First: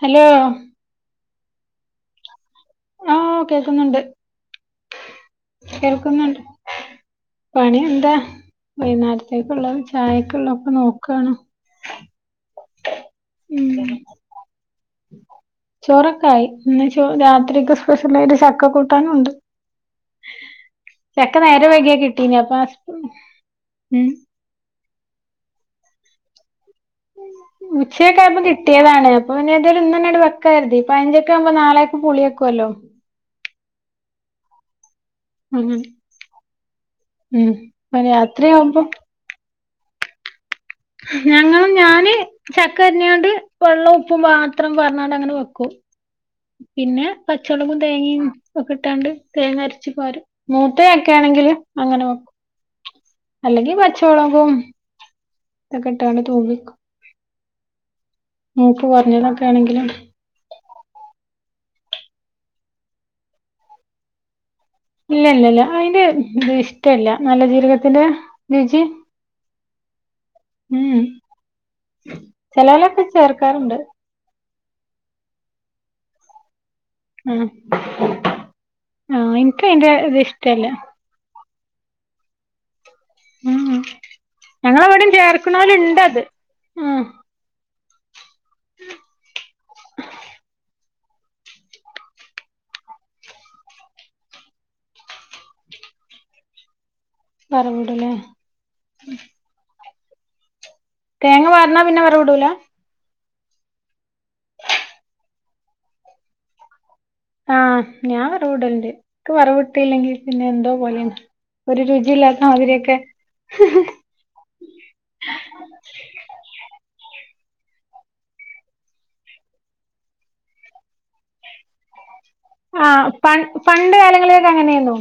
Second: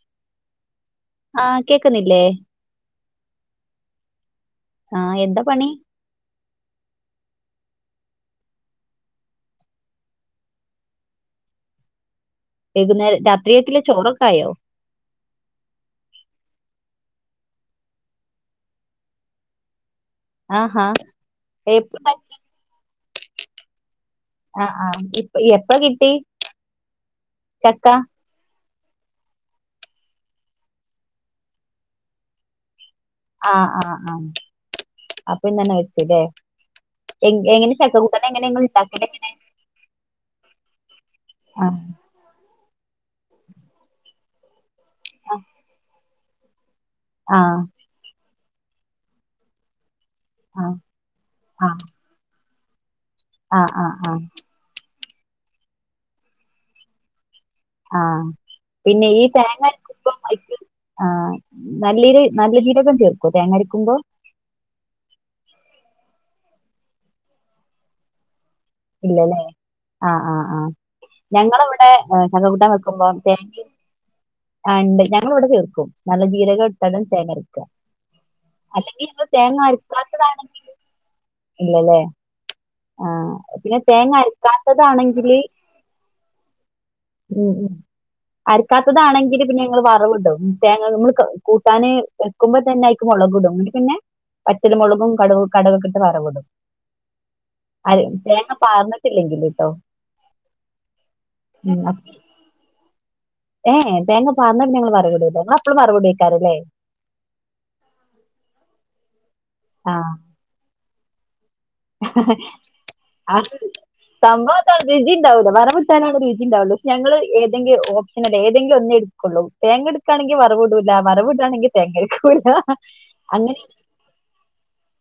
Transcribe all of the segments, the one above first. Hello ആഹ് കേക്കുന്നില്ലേ ആഹ് കേക്കുന്നുണ്ട് ആഹ് എന്താ പണി കേൾക്കുന്നുണ്ട് പണി എന്താ വൈന്നേരത്തേക്കുള്ളതും ചായക്കുള്ള ഒക്കെ നോക്കാണ് വൈകുന്നേരം രാത്രിയക്കല്ലെ ഉം ചോറൊക്കായോ ചോറൊക്കെ ആയി ഇന്ന് ചോ രാത്രിക്ക് സ്പെഷ്യലായിട്ട് ചക്ക കൂട്ടാനും ഉണ്ട് ആഹാ ചക്ക നേരം വൈകിയ എപ്പ കിട്ടീന അപ്പ ഉം ആഹ് ആഹ് ഇപ്പ എപ്പഴാ കിട്ടി ചക്ക ഉച്ച ഒക്കെയായപ്പോം കി ട്ടിയതാണ് അപ്പ പിന്നെ എന്തായാലും ഇന്നെന്നെ അങ്ങട്ട് വെക്കാ കരുതി പഴഞ്ചക്ക ആകുമ്പോ നാളെയക്ക്‌ പുളിവെക്കുവല്ലോ ആഹ് ആഹ് ആഹ് അപ്പൊ ഇന്നന്നെ അങ്ങനെ വച്ചുല്ലേ എങ്ങ് ഉം എങ്ങനെ അപ്പൊ ചക്കക്കൂട്ടാൻ എങ്ങനെ ഇങ്ങള് രാത്രിയാവുമ്പോ ഉണ്ടാക്കല് ഞങ്ങള് ആഹ് ഞാന് ചക്ക അരിഞ്ഞാണ്ട് വെള്ളം ഉപ്പും മാ ത്രം പാർന്നാണ്ട് അങ്ങനെ വെക്കും പിന്നെ ആഹ് പച്ചള്ളം തേങ്ങയും ഒകിട്ടാണ്ട് തേങ്ങ അരച്ചു പാരും ആഹ് മൂത്ത ചക്കേണെങ്കിൽ ആഹ് അങ്ങനെ വെക്കും ആഹ് അല്ലങ്കി ആഹ് പച്ച ആഹ് മുളകും ഇതൊക്കെട്ടാണ്ട് തൂമിക്കും ആഹ് മൂപ്പ് പിന്നെ ഈ കുറഞ്ഞതൊക്കെ ആണെങ്കിലും തേങ്ങക്കരക്കുമ്പോ അയ്ക്ക് ആഹ് നല്ല രീ നല്ല ജീരകം ചേർക്കോ തേങ്ങരുക്കുമ്പോ ഇല്ല ഇല്ല ഇല്ല അയിന്റെ ഇത് ഇഷ്ടല്ല നല്ല ജീരകത്തിന്റെ രുചി ഇല്ലല്ലെ ആഹ് ആഹ് ആഹ് ഉം ഞങ്ങളവിടെ ചക്ക കൂട്ടാൻ ചിലവലൊക്കെ വെക്കുമ്പോ തേങ്ങീം ചേർക്കാറുണ്ട് ആഹ് ണ്ട് ഞങ്ങളവിടെ ചേർക്കും നല്ല ജീരക ട്ടത് ആ തേങ്ങരക്കാ അല്ലെങ്കിൽ ആ ഇങ്ങള് തേങ്ങ എനിക്ക് അതിന്റെ ഇത് അരക്കാത്തതാണെങ്കിൽ ഇഷ്ടല്ല ഇല്ലല്ലേ ആഹ് പിന്നെ ഉം തേങ്ങ ഞങ്ങളവിടെയും അരക്കാത്തതാണെങ്കില് ചേർക്കണോലുണ്ടത് ആ ഉം ഉം അരക്കാത്തതാണെങ്കിൽ പിന്നെ ഞങ്ങള് വറവ് ട്ടും തേങ്ങ നമ്മൾ കൂട്ടാന് വെക്കുമ്പ തന്നെ ആയിക്ക് മുളക് ഇടും പിന്നെ വറ്റല് മുളകും കടക് കടകൊക്കെ ഇട്ട് വറവിടും അര വറവിടൂലേ തേങ്ങ പാർന്നിട്ടില്ലെങ്കില്ട്ടോ തേങ്ങ പാർനാ പിന്നെ വറവിടൂലാ ഏ് ഏ തേങ്ങ പാറന്നാ പിന്നെ ഞങ്ങള് വറവിടുല്ല ഇങ്ങൾ എപ്പളും വറവിടേ കാരുംല്ലേ ആഹ് ഞാൻ വറവിടല്ണ്ട്നിക്ക് വറവിട്ടില്ലെങ്കിൽ ആഹ് പിന്നെ എന്തോ പോലെയാണ് ഒരു രുചി ഇല്ലാത്തമാതിരിയൊക്കെ സംഭവത്താണ് രുചി ഉണ്ടാവില്ല വറവിട്ടാലാണ് രുചിണ്ടാവൊ ള്ളു പക്ഷെ ഞങ്ങള് ഏതേലും ഓപ്ഷനൽ ഏതെങ്കിലും ഒന്നേ ഇടു ൂ തേങ്ങ എടുക്കുകയാണെങ്കിൽ വറവ് ഇടൂല വറവ് ഇടാണെങ്കിൽ തേങ്ങ എടുക്കൂല്ല അങ്ങനെ പണ്ട്കാലങ്ങളിലൊക്കെ അങ്ങനെന്നു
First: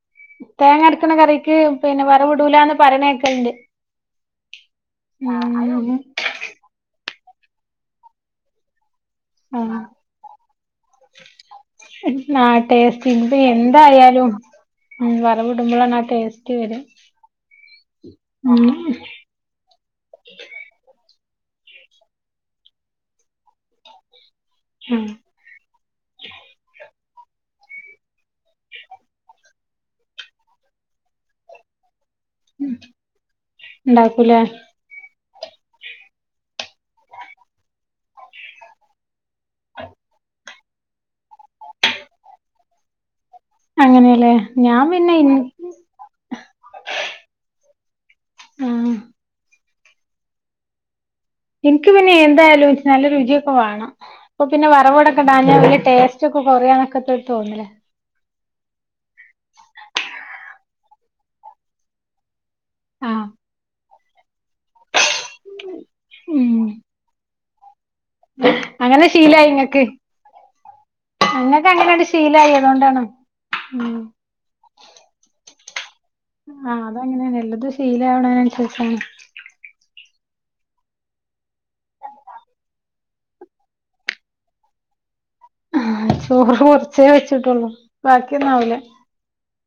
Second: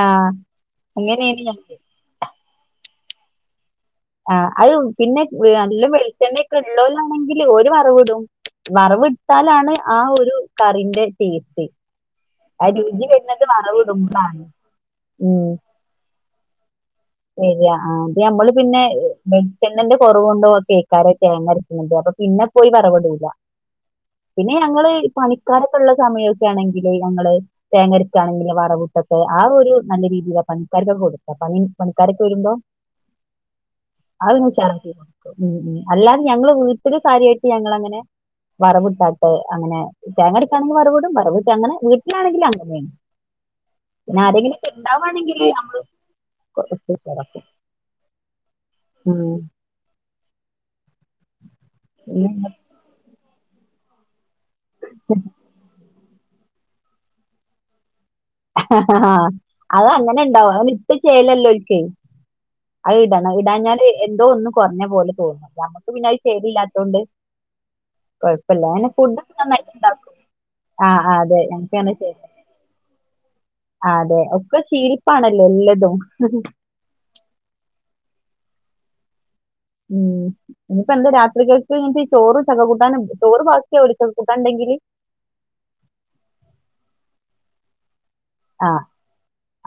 ആഹ് തേങ്ങ അരക്ക്ണ അങ്ങനേണ് കറിക്ക് ഞാൻ പിന്നെ വറവിടുലാന്ന് പറയ്ണേക്കല്ണ്ട് ആ അത് പിന്നെ നല്ലാം വെളിച്ചണ്ണൊക്കെ ഉ ളോല്ലാണെങ്കിൽ ഒരു വറവ് ഇടും വറവ്ടുത്താലാണ് ആഹ് ആ ഒരു കറിന്റെ ടേസ്റ്റ് ആാ ആ രുചി ടേസ്റ്റ് വരുന്നത് എന്തായാലും വറവിടുമ്പളാണ്. ഉ വരവിടുംമ്പളാ ണാ ടേസ്‌റ്റ്വര ശരിയാ ആ അത് മ്മള് പിന്നെ വെളിച്ചെണന്റെ കുറവുണ്ടോ കേക്കാരും തേങ്ങരക്കാണ്ട് അപ്പൊ പിന്നെ പോയി വറവിടൂല്ല പിന്നെ ഞങ്ങള് ആഹ് പണിക്കാരൊക്കെ ഉള്ള സമയൊക്കെ ആണെങ്കില് ഞങ്ങള് തേങ്ങരക്കാണെങ്കിലിൽ വറവുട്ടൊക്കെ ആ ഒരു നല്ല രീതിയില് പണിക്കാരക്കൊ കൊടുത്ത പ [unintelligible] ഉ ഉണ്ടാക്കൂലേ അല്ലാതെ ഞങ്ങള് വീട്ടില് കാര്യമായിട്ട് ഞങ്ങളങ്ങനെ വറവുട്ട് അങ്ങെ തേങ്ങരടക്കാണെങ്ക വറവിടും വറവുട്ട അങ്ങനെ വീട്ടിലാണെങ്കിലും അങ്ങനെയേും പിന്നെ അങ്ങനെയല്ലേ ആരെങ്കിലുക്കെ ഞാൻ പിന്നെ ഇൻ ഉണ്ടാവാണെങ്കിൽ നമ്മള് ആഹ് [unintelligible] എനിക്ക് പിന്നെ എന്തായാലും നല്ല രുചിയൊക്കെ വേണം അപ്പൊ പിന്നെ വറവോടൊക്കെ ടാഞ്ഞാ വലിയ ടേസ്റ്റ് റ്റൊക്കെ കൊറയാനൊക്കെ ഒരു തോന്നല്ല് അത് അങ്ങനെ ഇണ്ടാവും അത് അതിട്ട് ചെല്ലല്ലോൽ ക്കെയ്. അത് ആഹ് ഇടണം ഇടാഞ്ഞ എന്തോ ഒന്ന്. കൊറഞ്ഞ പോലെ തോന്നും ഞങ്ങക്ക് പിന്നെ അത് ഉം ശിലില്ലാത്തൊണ്ട്. അങ്ങനെ ശീലായി നന്നായിട്ട് ഇങ്ങക്ക്. ഉണ്ടാക്കും ആ ആ, അതെ ഇങ്ങക്ക് ഞങ്ങൾക്ക് അങ്ങനെ ആണ് ശീലായി അതോണ്ടാണ്. ആഹ് ഉം അതെ ഒക്കെ ശീലിപ്പാണല്ലോ എല്ലതും. ആഹ് അതങ്ങനെയാണ് എല്ലതും ശീലാവണതനുസരിച്ചാണ്. ഉം ഇനിയിപ്പോ എന്താ രാത്രികക്ക് ങ്ങക് ചോറും ചക കൂട്ടാനും ചോറ് ബാക്കി ആവുലേ ചക്ക കൂട്ടാൻണ്ടെങ്കില്. ആഹ് ചോറ് കുറച്ചേ വെച്ചിട്ടൊള്ളൂ. ആ ബാക്കിയൊന്നാവൂല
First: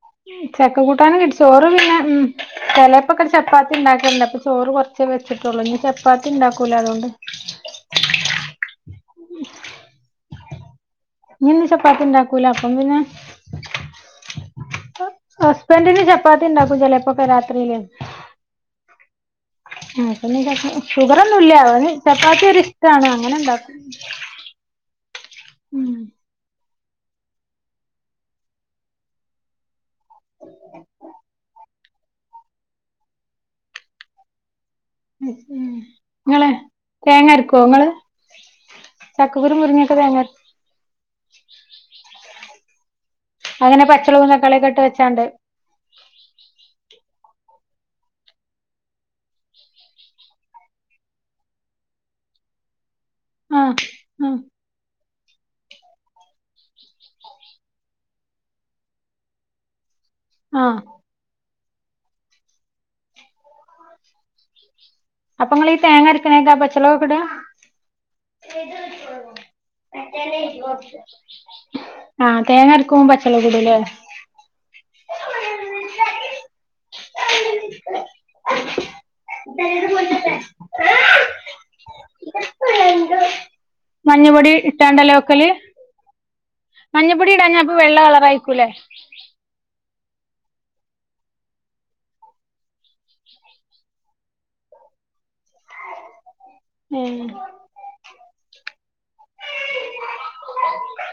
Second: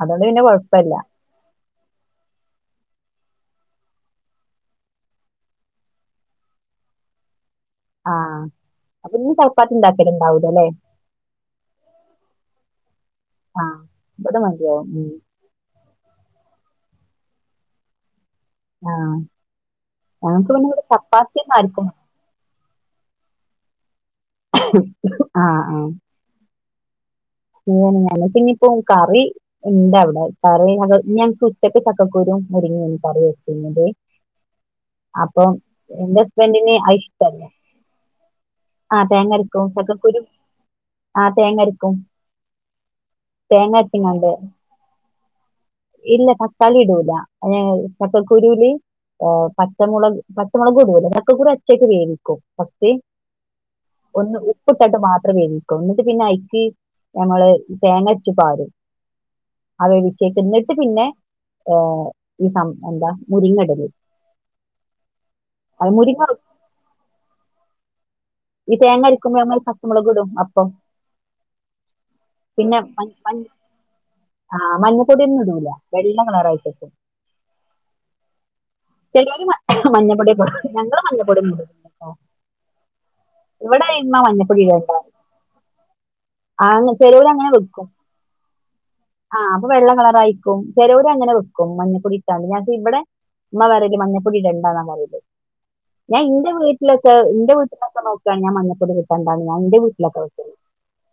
അതുകൊണ്ട് പിന്നെ ചക്ക കുഴപ്പമില്ല കൂട്ടാനും കിട്ടിച്ചോറ് പിന്നെ ഉം ചെലേപ്പൊക്കെ ചപ്പാത്തി ഇണ്ടാക്കല്ണ്ട് അപ്പൊ ചോറ് കുറച്ചേ വെച്ചിട്ടുള്ളൂ ഇനി ചപ്പാത്തി ഇണ്ടാക്കൂല അതുകൊണ്ട്. ആഹ് അപ്പൊ ഞ്ഞി ചപ്പാപ്പത്തി ഇണ്ടാക്കെല് ണ്ടാവുലെല്ലെ. ഇനിന്ന് ചപ്പാത്തി ഉണ്ടാക്കൂല അപ്പം പിന്നെ. ആഹ് ഇവിടെ മതിയാവും ഉം ഹസ്ബൻറ്റിന് ചപ്പാത്തി ഉണ്ടാക്കും ചിലപ്പോഴൊക്കെ രാത്രിയില്. ആ ഉം പ്പനി ഞങ്ങൾക്ക് പിന്നെ ചപ്പാ ഇവിടെ ചപ്പാത്തി ഷുഗറൊന്നും ഇല്ല ഒന്നും ആർക്കും [unintelligible] ചപ്പാത്തി ഒരി ഇഷ്ടാണ് അങ്ങനെണ്ടാക്ക. ആഹ് ആഹ് ഉം ഞൻ പിന്നപ്പോ കറി ഇണ്ട് അവടെ കറി ഞങ്ങ ഞ്ഞിങ്ങക്ക് ഉച്ചക്ക്. ച ക്കുരു മുരുങ്ങീ കറി വെച്ചിരുന്നത്. അപ്പൊ എന്റെ നിങ്ങള് ഹസ്ബൻറ്റ്ന് തേങ്ങ അയിഷ്ടല്ല. അരക്കുവോ നിങ്ങള് ആഹ് ചക്കക്കുരു തേങ്ങരക്കും മുരിങ്ങൊക്കെ ചക്ക തേങ്ങ കുരു ആഹ് തേങ്ങ രക്കും. അങ്ങനെ പച്ചൊളവും തക്കാളിയൊക്കെ ഇട്ട് വെച്ചാണ്ട്. ഇല്ല തക്കാളി ഇടൂല ഏഹ് ച്ചക്കക്കുരൂല് പച്ചമുളക് പച്ചമുളകും ഇടൂല ചക്കകുരു ഒറ്റയ്ക്ക് വേവിക്കും ഫാസ്റ്റ് ആഹ് ഒന്ന് ആഹ് ഉപ്പിട്ടിട്ട് മാത്രം വേവി ക്കും ന്നിട്ട് പിന്നെ അയ്ക്ക് നങ്ങള് തേങ്ങ അരച്ച് പാരും ആ വേവിചീക്ക് ന്നട്ട് ആഹ് പിന്നെ ഏഹ് ഈ സം എന്താ മുരിങ്ങടല് അപ്പൊ നിങ്ങളി തേങ്ങ അരക്കണേക്കാ പച്ചമുളക് ഒക്കെ ഇടാ ഈ തേങ്ങ അരക്കുമ്പോ നമ്മൾ പച്ചമുളക് ഇടും അപ്പം ആഹ് തേങ്ങരക്കുമ്പോ പച്ചമുളക് ഇടുംല്ലേ ആഹ് മഞ്ഞപ്പൊടിയൊന്നും ഇടൂല വെള്ള കളറായിട്ട് നിക്കും ചിലര് മഞ്ഞപ്പൊടി ഒക്കെ ആഹ്.... ഇടും ഞങ്ങള് മഞ്ഞപ്പൊടി ഒന്നും ഇടൂല കേട്ടോ ഇവിടെ ഇമ്മ മഞ്ഞപൊടി മഞ്ഞപ്പൊടി ഇട്ട് ഇടണ്ട കാണ്ടല്ലേ വെക്കല് ആ ചിലവര് മഞ്ഞപ്പൊടി ഇടായ്ഞ്ഞ അപ്പൊ വെള്ള കളറായി നിക്കൂലേ ആഹ് അപ്പൊ വെള്ള കളറായിക്കും ച്ചെലൊര് അങ്ങനെ വെക്കും മഞ്ഞപ്പൊടി ഇട്ടാണ്ട് ഞങ്ങ ഇവിടെ ഉമ്മ പറയൽ മഞ്ഞപ്പൊടി ഇടണ്ടാന്നാ പറയല് ഞാൻ എന്റെ വീട്ട് ട്ടിലൊക്കെ ഏഹ് എന്റെ വീട്ടിലൊക്കെ നോക്കാണ് ഞാൻ മഞ്ഞപ്പൊടി ഒക്കെ ഇട്ടക്കാണ്ട ഞാൻ ന്റെ വീട്ടിലൊക്കെ വെക്കല്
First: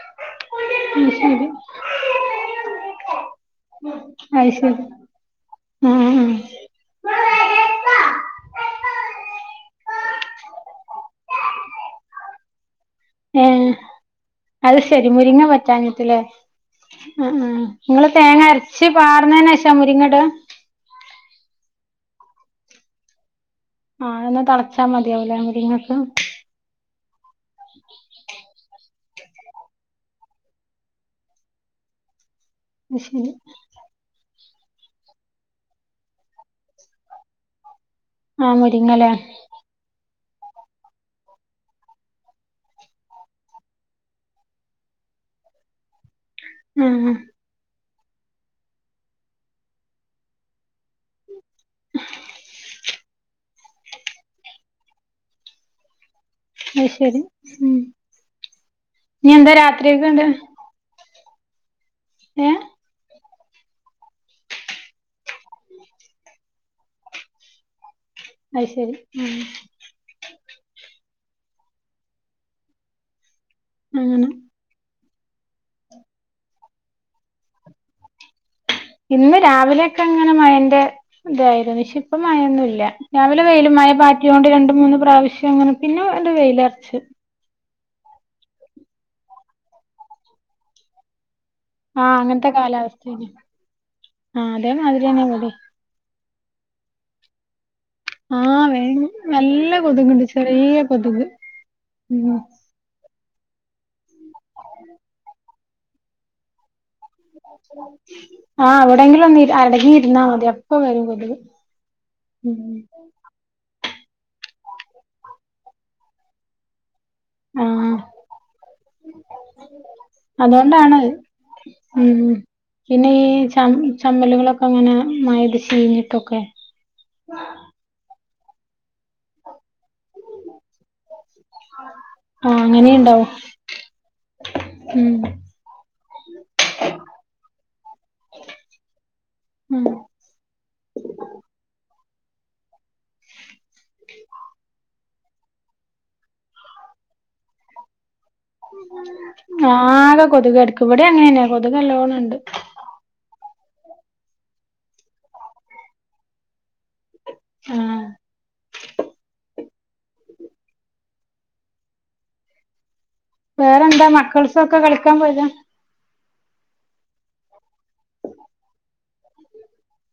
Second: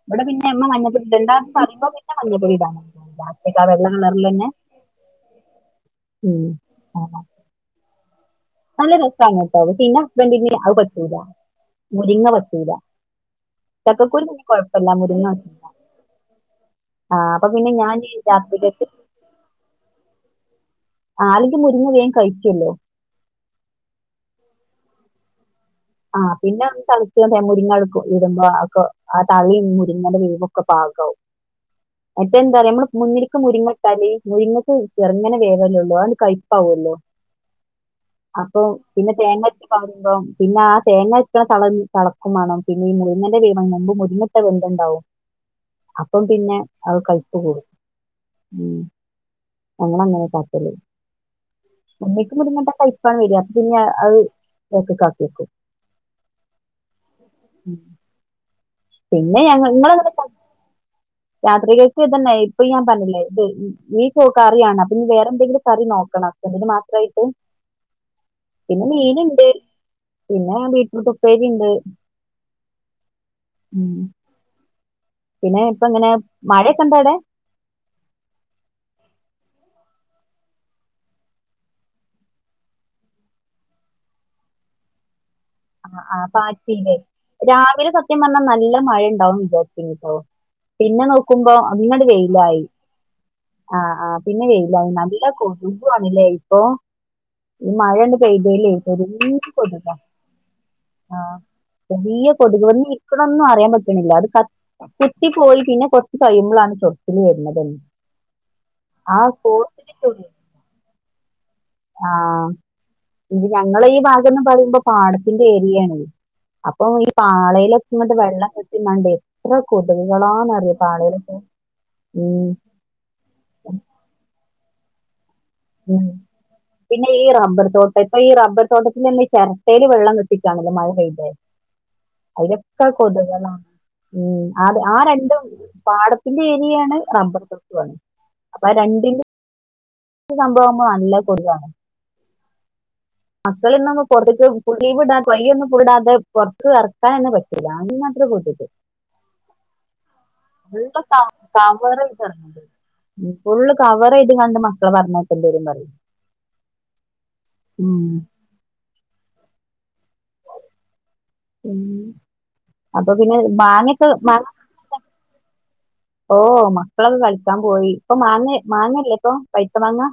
ഇവിടെ പിന്നെ ഇമ്മ മഞ്ഞപ്പൊടി അത് ഇടണ്ടാന്ന് ശരി പറയുമ്പോ പിന്നെ മഞ്ഞപ്പൊടി ഇടാൻ നിക്കൂല ന്ന്ട്ടാ വെള്ള കളറിലന്നെ അത് ശരി ആഹ് ആഹ് ഉം ആഹ് നല്ല രസാണ് ട്ടോ അത് പിന്നെ ന്റെ ഹസ്ബെൻഡിന് അത് പറ്റൂല മുരിങ്ങ പറ്റൂല ഏഹ് ചക്കക്കൂരി പിന്നെ അത് കുഴപ്പമില്ല ശരി മുരിങ്ങ പറ്റൂല. പറ്റാഞ്ഞിട്ട് ല്ലേ ആ ഉം അപ്പൊ ഉം പിന്നെ ഞാൻ നിങ്ങള് തേങ്ങ രാത്രിയിലേക്ക് അരച്ച് പാർന്നേനേശാ മുരിങ്ങടാ ആഹ് അല്ലെങ്കിൽ മുരിങ്ങ വേം കയ്ക്കുവല്ലോ ആ എന്നാ തളച്ചാൽ മതിയാവൂല്ലേ മുരിങ്ങ അപ്പൊ ആ പിന്നെ തളിച്ചോണ്ട് മുരിങ്ങ എടുക്കും ഇടുമ്പോ ആ തളി മുരിങ്ങയുടെ വേവും ഒക്കെ പാകാവും മറ്റേത് എന്താ അറിയോ നമ്മള് അത് ശരി മുന്നില്ക്ക് മുരിങ്ങ ട്ടാല് മുരിങ്ങക്ക് ചെറ്ങ്ങനെ വേവല്ലൊള്ളു അ ആണ്ട് കയ്പ്പാവൊല്ലോ. ആഹ് അപ്പം മുരിങ്ങലേ പിന്നെ തേങ്ങര്ച്ച് പാരുമ്പോ പിന്നെ ആ തേങ്ങര്ക്ക്ണ തള തളക്കും മാണം. പിന്നെ ഈ മുരിങ്ങന്റെ വീ [unintelligible] മുമ്പും മുരിങ്ങട്ട വെന്ത്ണ്ടാവും. അപ്പം പിന്നെ അയ് ആഹ് കയ്പ്പ് കൂടും. ഉം ഞങ്ങളങ്ങനെ കാട്ടല്. മുമ്പ്ക്ക് മുരിങ്ങട്ട കയ്പ്പാണ് വെര. പിന്നെ അയ് ഒറ്റക്കാക്യക്കും. അയ്ശെരി. ഉം ഇനി പിന്നെ എന്താ ഞങ്ങള് ങ്ങള് രാത്രിക്കണ്ട് രാത്രികേക്ക് ഇതന്നെ ഏഹ് ഇപ്പൊ ഞാൻ പർഞ്ഞില്ലേ തെ ഈ കൂ കറിയാണ് അപ്പൊ ഞ്ഞി വേറെ എന്തെങ്കിലും കറി നോക്കണം. ഹസ്ബൻഡ്ന് മാത്രായിട്ട്. അത് പിന്നെ ശരി മീന്ണ്ട്. പിന്നെ ബീറ്റ്റൂട്ട് ഉപ്പേരിണ്ട്. ഉം. അങ്ങനെ പിന്നെ ഇപ്പൊങ്ങനെ മഴയൊക്കെണ്ടോ അടെ? ഇന്ന് രാവിലെയൊക്കെങ്ങനെ മഴന്റെ തായിരുന്നു ഷേ പ്പം മഴൊന്നുല്ല്യ. രാവിലെ വെയിലും മഴ പാറ്റ്യോണ്ട് രണ്ടും മൂന്നും പ്രാവിശ് ങ്ങനെ പിന്നെ ആ അണ്ട് പാറ്റിയില്ലേ വെയിലർച്ച്. രാവിലെ സത്യം പർഞ്ഞാ നല്ല മഴണ്ടാവും വിചാരിച്ചിനിട്ടോ. പിന്നെ നോക്കുമ്പോ പിന്നണ്ട് ആഹ് അങ്ങനത്തെ വെയിലായി. കാലാവസ്ഥേന് ആഹ്, ആഹ് ആ പിന്നെ വെയിലായി അതേമാതിരി തന്നെ നല്ല ഇവിടേം കൊതു തു ആണ്ലേ ഇപ്പോ. ഈ മഴെണ്ട് ആഹ്, വയ് നല്ല കൊത്ക്ണ്ട് ചെറിയ കൊതുക് ആഹ്, ചെറിയ ഉം കൊതുക് വന്നിരി ക്ക്ണൊന്നും അറിയാൻ പറ്റ്ണില്ല. അത് കത് കുത്തിപ്പോയി പിന്നെ കൊർച്ച് കഴിയുമ്പൊളാണ് ചൊറി ആഹ് ആ എവടെങ്കിലൊന്ന് ഇരി കോട്ടില് അടങ്ങിരുന്നാമതി അപ്പം വരും കൊതുക്. ആഹ്. ഉം ഇത് ഞങ്ങളെ ഈ ഭാഗന്ന് പറിമ്പോ പാടത്തിന്റെ ഏരിയേണെയ്. അപ്പൊ ഈ ആ പാളയിലൊക്കെ ങ്ങട്ട് വെള്ളം കെട്ടിന്നാണ്ടേയ് എത്ര കൊത്ക് കളാന്നറിയോ അതുകൊണ്ടാണ് പാളയിലൊക്കെ ഉം, പിന്നെ ഈ ചം ചമ്മല്കളൊക്കെങ്ങനെ മഴെയ്ത് ഉം ചീഞ്ഞിട്ടൊക്കെ പിന്നെ ഈ റബ്ബർ തോട്ട പ്പ ഈ റബ്ബർ തോട്ടത്തിലെന്നെ ചെരട്ടേല് വെള്ളം കെട്ടിക്കാണല്ലോ മഴ പെയ്ത്. ആ അയിലൊക്കെ അങ്ങനെയും ഉണ്ടാവും കൊത്കളാ. ഉം, അത് ആ ഉം രണ്ടും പാട ന്റെ ഏരിയാണ് റബ്ബർത്തോപ്പ്. അപ്പൊ ആ രണ്ടിന്റെ ഉം പ്പ സംഭവമ്മ നല്ല കൊതുകാണ്. മക്കള് ഇന്നോന്നും കൊതുക് [unintelligible] പോർത്ത്ക്ക്‌ എർക്കാനെന്നെ പറ്റൂല അമ്മാതിരി കോത്ക് ആകെ ഫുള്ള് കൊതുകടിക്കും. വടിം അങ്ങന്നെ കൊതുകല്ലോണം ണ്ട്. ഉം, ഫുള്ള് കവറെയ്ത്ങ്ങാണ്ട് മക്കളെ പറഞ്ഞയക്കണ്ടെരുംന്നറിം. ആ ഉം. ഉം, അപ്പൊ പിന്നെ മാങ്ങെക്കെ വേറെന്താ മാങ്ങ. മക്കൾസൊക്കെ കളിക്കാൻ പോയതാ [inaudible] ഓഹ്, മക്കളൊക്ക കളിക്കാം പോയി. ഇപ്പം മാങ്ങേ മാങ്ങല്ലേപ്പം പയ്ത്ത മാങ്ങ.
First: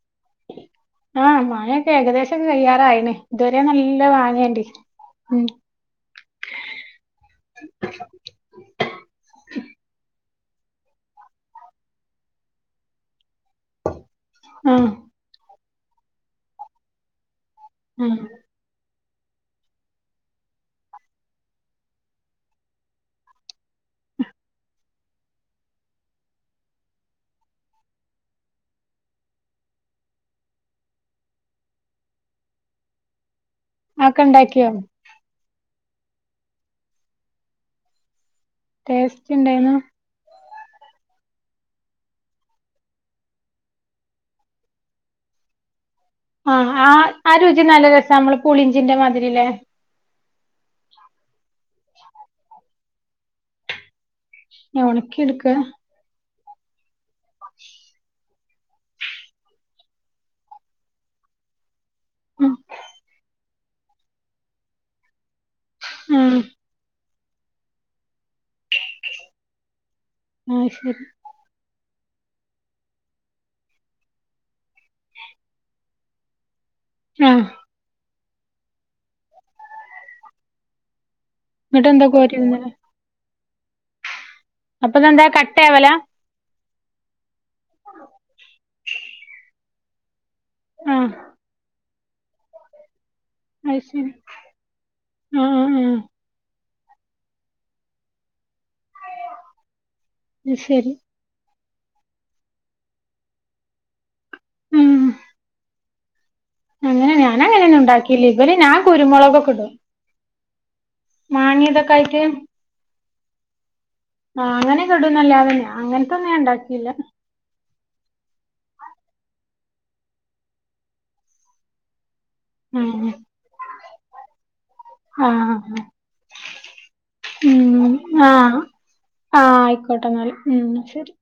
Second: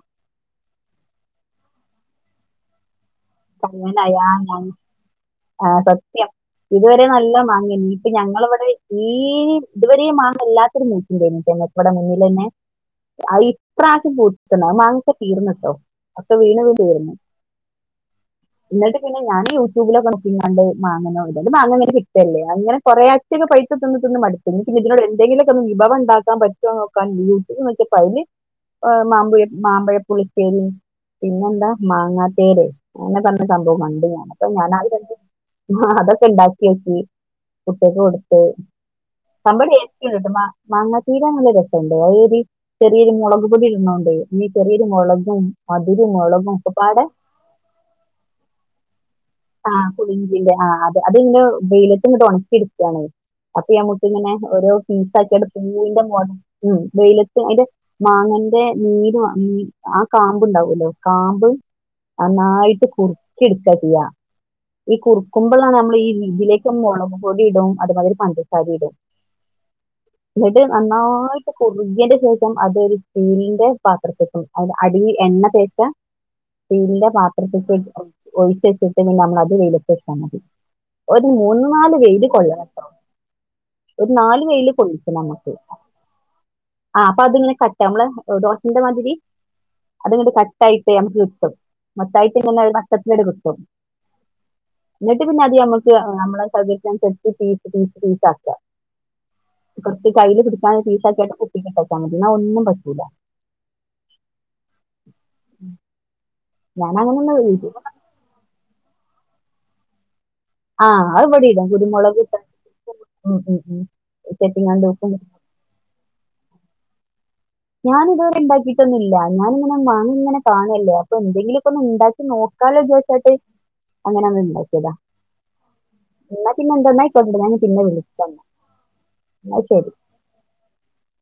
ആഹ് മാങ്ങയൊക്കെ ഏകദേശം കയ്യാറായിണ്. ഇതുവരെ നല്ല മാങ്ങേണ്ടി ഉം. ആഹ് സത്യം. ഇതുവരെ നല്ല മാങ്ങ നീ പ്പ ഞങ്ങളവടെ തീരിം തുവരെയും മാങ്ങ ല്ലാത്തൊരു മൂച്ചിണ്ടേന്നുട്ടോ ഞങ്ങക്ക് വ്ടെ മുന്നിലെന്നെ. അയ് ഇപ്രാശ്യം പൂത്ത്ക്ക്ണ് ആ ആഹ് മാങ്ങെക്കെ തീർന്ന്ട്ടോ ഒക്കെ വീണ് വീണ് തീർന്ന്. ഏഹ്. ന്ന്ട്ട് പിന്നെ ഞാന് യൂട്യൂബിലൊക്കെ നോ ഇന്നാണ്ട് മാങ്ങനോണ്ട് മാങ്ങണ്ട് കിട്ടല്ലേ അങ്ങനെ കുറെ കൊറേ ആഴ്ച്ചക്കെ പൈസ തിന്ന് തിന്ന് മട് പിന്ന പിന്നെ ഇതിനോട് എന്തെങ്കിലൊക്കെ ഒന്ന് വിഭവംണ്ടാക്കാ പറ്റോ നോക്കാൻ യൂട്യൂബ് നോക്കിയപ്പോ ഐല്. ഏഹ്, മാമ്പുഴ മാമ്പഴപ്പുളിശ്ശേരിം പിന്നെന്താ മാങ്ങാത്തേരെ അങ്ങനെ പർ സംഭവം കണ്ട് അതൊക്കെ ഞാന് അപ്പം ഇണ്ടാക്കിയോ ഞാനാഹ് രണ്ടും ഹ്ഹാ അതൊക്കെ ണ്ടാക്ക്യോക്കി. കുട്ട്യേക്ക് കൊട്ത്ത്. ടേസ്റ്റ്ണ്ടായിന്നോ? ഏത് മാ മങ്ങാതീര നല്ലരസണ്ട് അയ്. [unintelligible] ചെറിയൊരു മൊളക് പൊടിട്ണോണ്ട് ഞ്ഞി ചെറിയൊരു മൊളകും. മധുരും മൊള ആഹ്, ആഹ് ആ രുചി നല്ല രസാ മ്മളെ പുളിഞ്ചിന്റെ മാതിരില്ലേ? ആഹ് പുളിഞ്ചിന്റെ ആഹ് അത് അതിങ്ങനെ വെയിലത്തങ്ങട്ട് ഒണക്കി എടുക്കാണ്. അപ്പോ ഞമുക്കങ്ങനെ ഓരോ ഒണക്കി പീസാക്ക്യാണ്ട് എടുക്ക പൂവിന്റെ [unintelligible] വെയില ത്ത് അയിന്റെ മാങ്ങന്റെ നീര് ആ കാമ്പ്ണ്ടാവോലോ കാമ്പ് നന്നായിട്ട് കുറുക്കി എടുക്കാ ചെയ്യാ ഈ കുറുക്കുമ്പളാണ് മ്മള് ഈ ആഹ് ഇതിലേ ക്ക് മൊളകു പൊടിയിടും അതുമാതിരി പഞ്ചസാരിയിടും എന്നിട്ട് ആഹ് ശരി നന്നായി ട്ട് കുറുകിയേന്റെ ശേഷം അതൊരു സ്റ്റീലിന്റെ പാത്രത്തേക്കും അത് അടീല് എണ്ണ തേച്ച സ്റ്റീലിന്റെ ആഹ് പാത്രത്ത്ക്ക് ഒഴിച്ചെച്ച്ട്ട് പിന്നെ നമ്മളത് വെയിലത്തെച്ചാ മതി. ഒരു മൂന്ന് എന്നിട്ട് നാല് എന്താ വെയില് കോരി തിന്നല് കൊള്ളണട്ടോ. ഒരു നാല് വെയില് അപ്പൊ ഇതെന്താ കൊളളിച്ചണമ്മക്ക്. കട്ടയാവലാ ആഹ് അപ്പോ അതിങ്ങനെ കട്ടാവും നമ്മള് ദോശന്റെ മാതിരി അതിങ്ങട് ക ട്ടായിട്ട് ആഹ് നമ്മക്ക് കിട്ടും മൊത്തായിട്ട് ഇങ്ങനെ ഒരു വട്ടത്തിലങ്ങനെ കിട്ടും. അത്ശെരി. എന്നിട്ട് പിന്നെ അത് ഞമ്മക്ക് ഞമ്മളെ സൗകര്യത്തിനനുസരിച്ച് പീസ് പീസ് പീസാക്കാ. കൊറച്ച് കയ്യില് അത് പിടിക്കാൻ ശരി പീസാക്കിയാണ്ട് കുപ്പീക്ക് ഇട്ടെച്ചാ മതി ഒന്നും പറ്റൂലാ. ഉം ഞാൻ അങ്ങനെ ഒന്നും ഞാനങ്ങനൊന്നും ഇണ്ടാക്കീലേ ഇവര് ഞാ കുരുമുളകൊക്കെടും. ആ അത് ഇവിടെ ഇടും മാങ്ങീതൊക്കെ ആയിറ്റ്. കുരുമുളക് ഇട്ട ഉം ഉം ഉം. ആഹ് ചെട്ടിനാട് അങ്ങനെക്കെ ദോശ. ഇടുന്നല്ലാതെ ആഹ് അങ്ങനത്തൊന്നും ഞാൻ ഇണ്ടാക്കീല്ലാ. ഞാനിതുവരെ ഇണ്ടാക്കീട്ടൊന്നൂല്ലാ ഞാനിങ്ങനെ മാങ്ങ ഇങ്ങനെ കാണുവല്ലോ അപ്പോ എന്തെങ്കിലൊക്കെ ഒന്ന് ഉണ്ടാക്കി നോ ക്കാലേ ഉം വിചാരിച്ചിട്ട് അങ്ങനൊന്ന് ഇണ്ടാക്കിയതാ. ആഹ് എന്നാ പിന്നെന്താ എന്നാ ആയിക്കോട്ടെട്ടൊ ഞാ ഇനി പിന്നെ ഉം വിളിക്കാന്നാ ആഹ് ആ എന്നാ ശെരി. ആയിക്കോട്ടെ എന്നാല് ഉം ശെരി.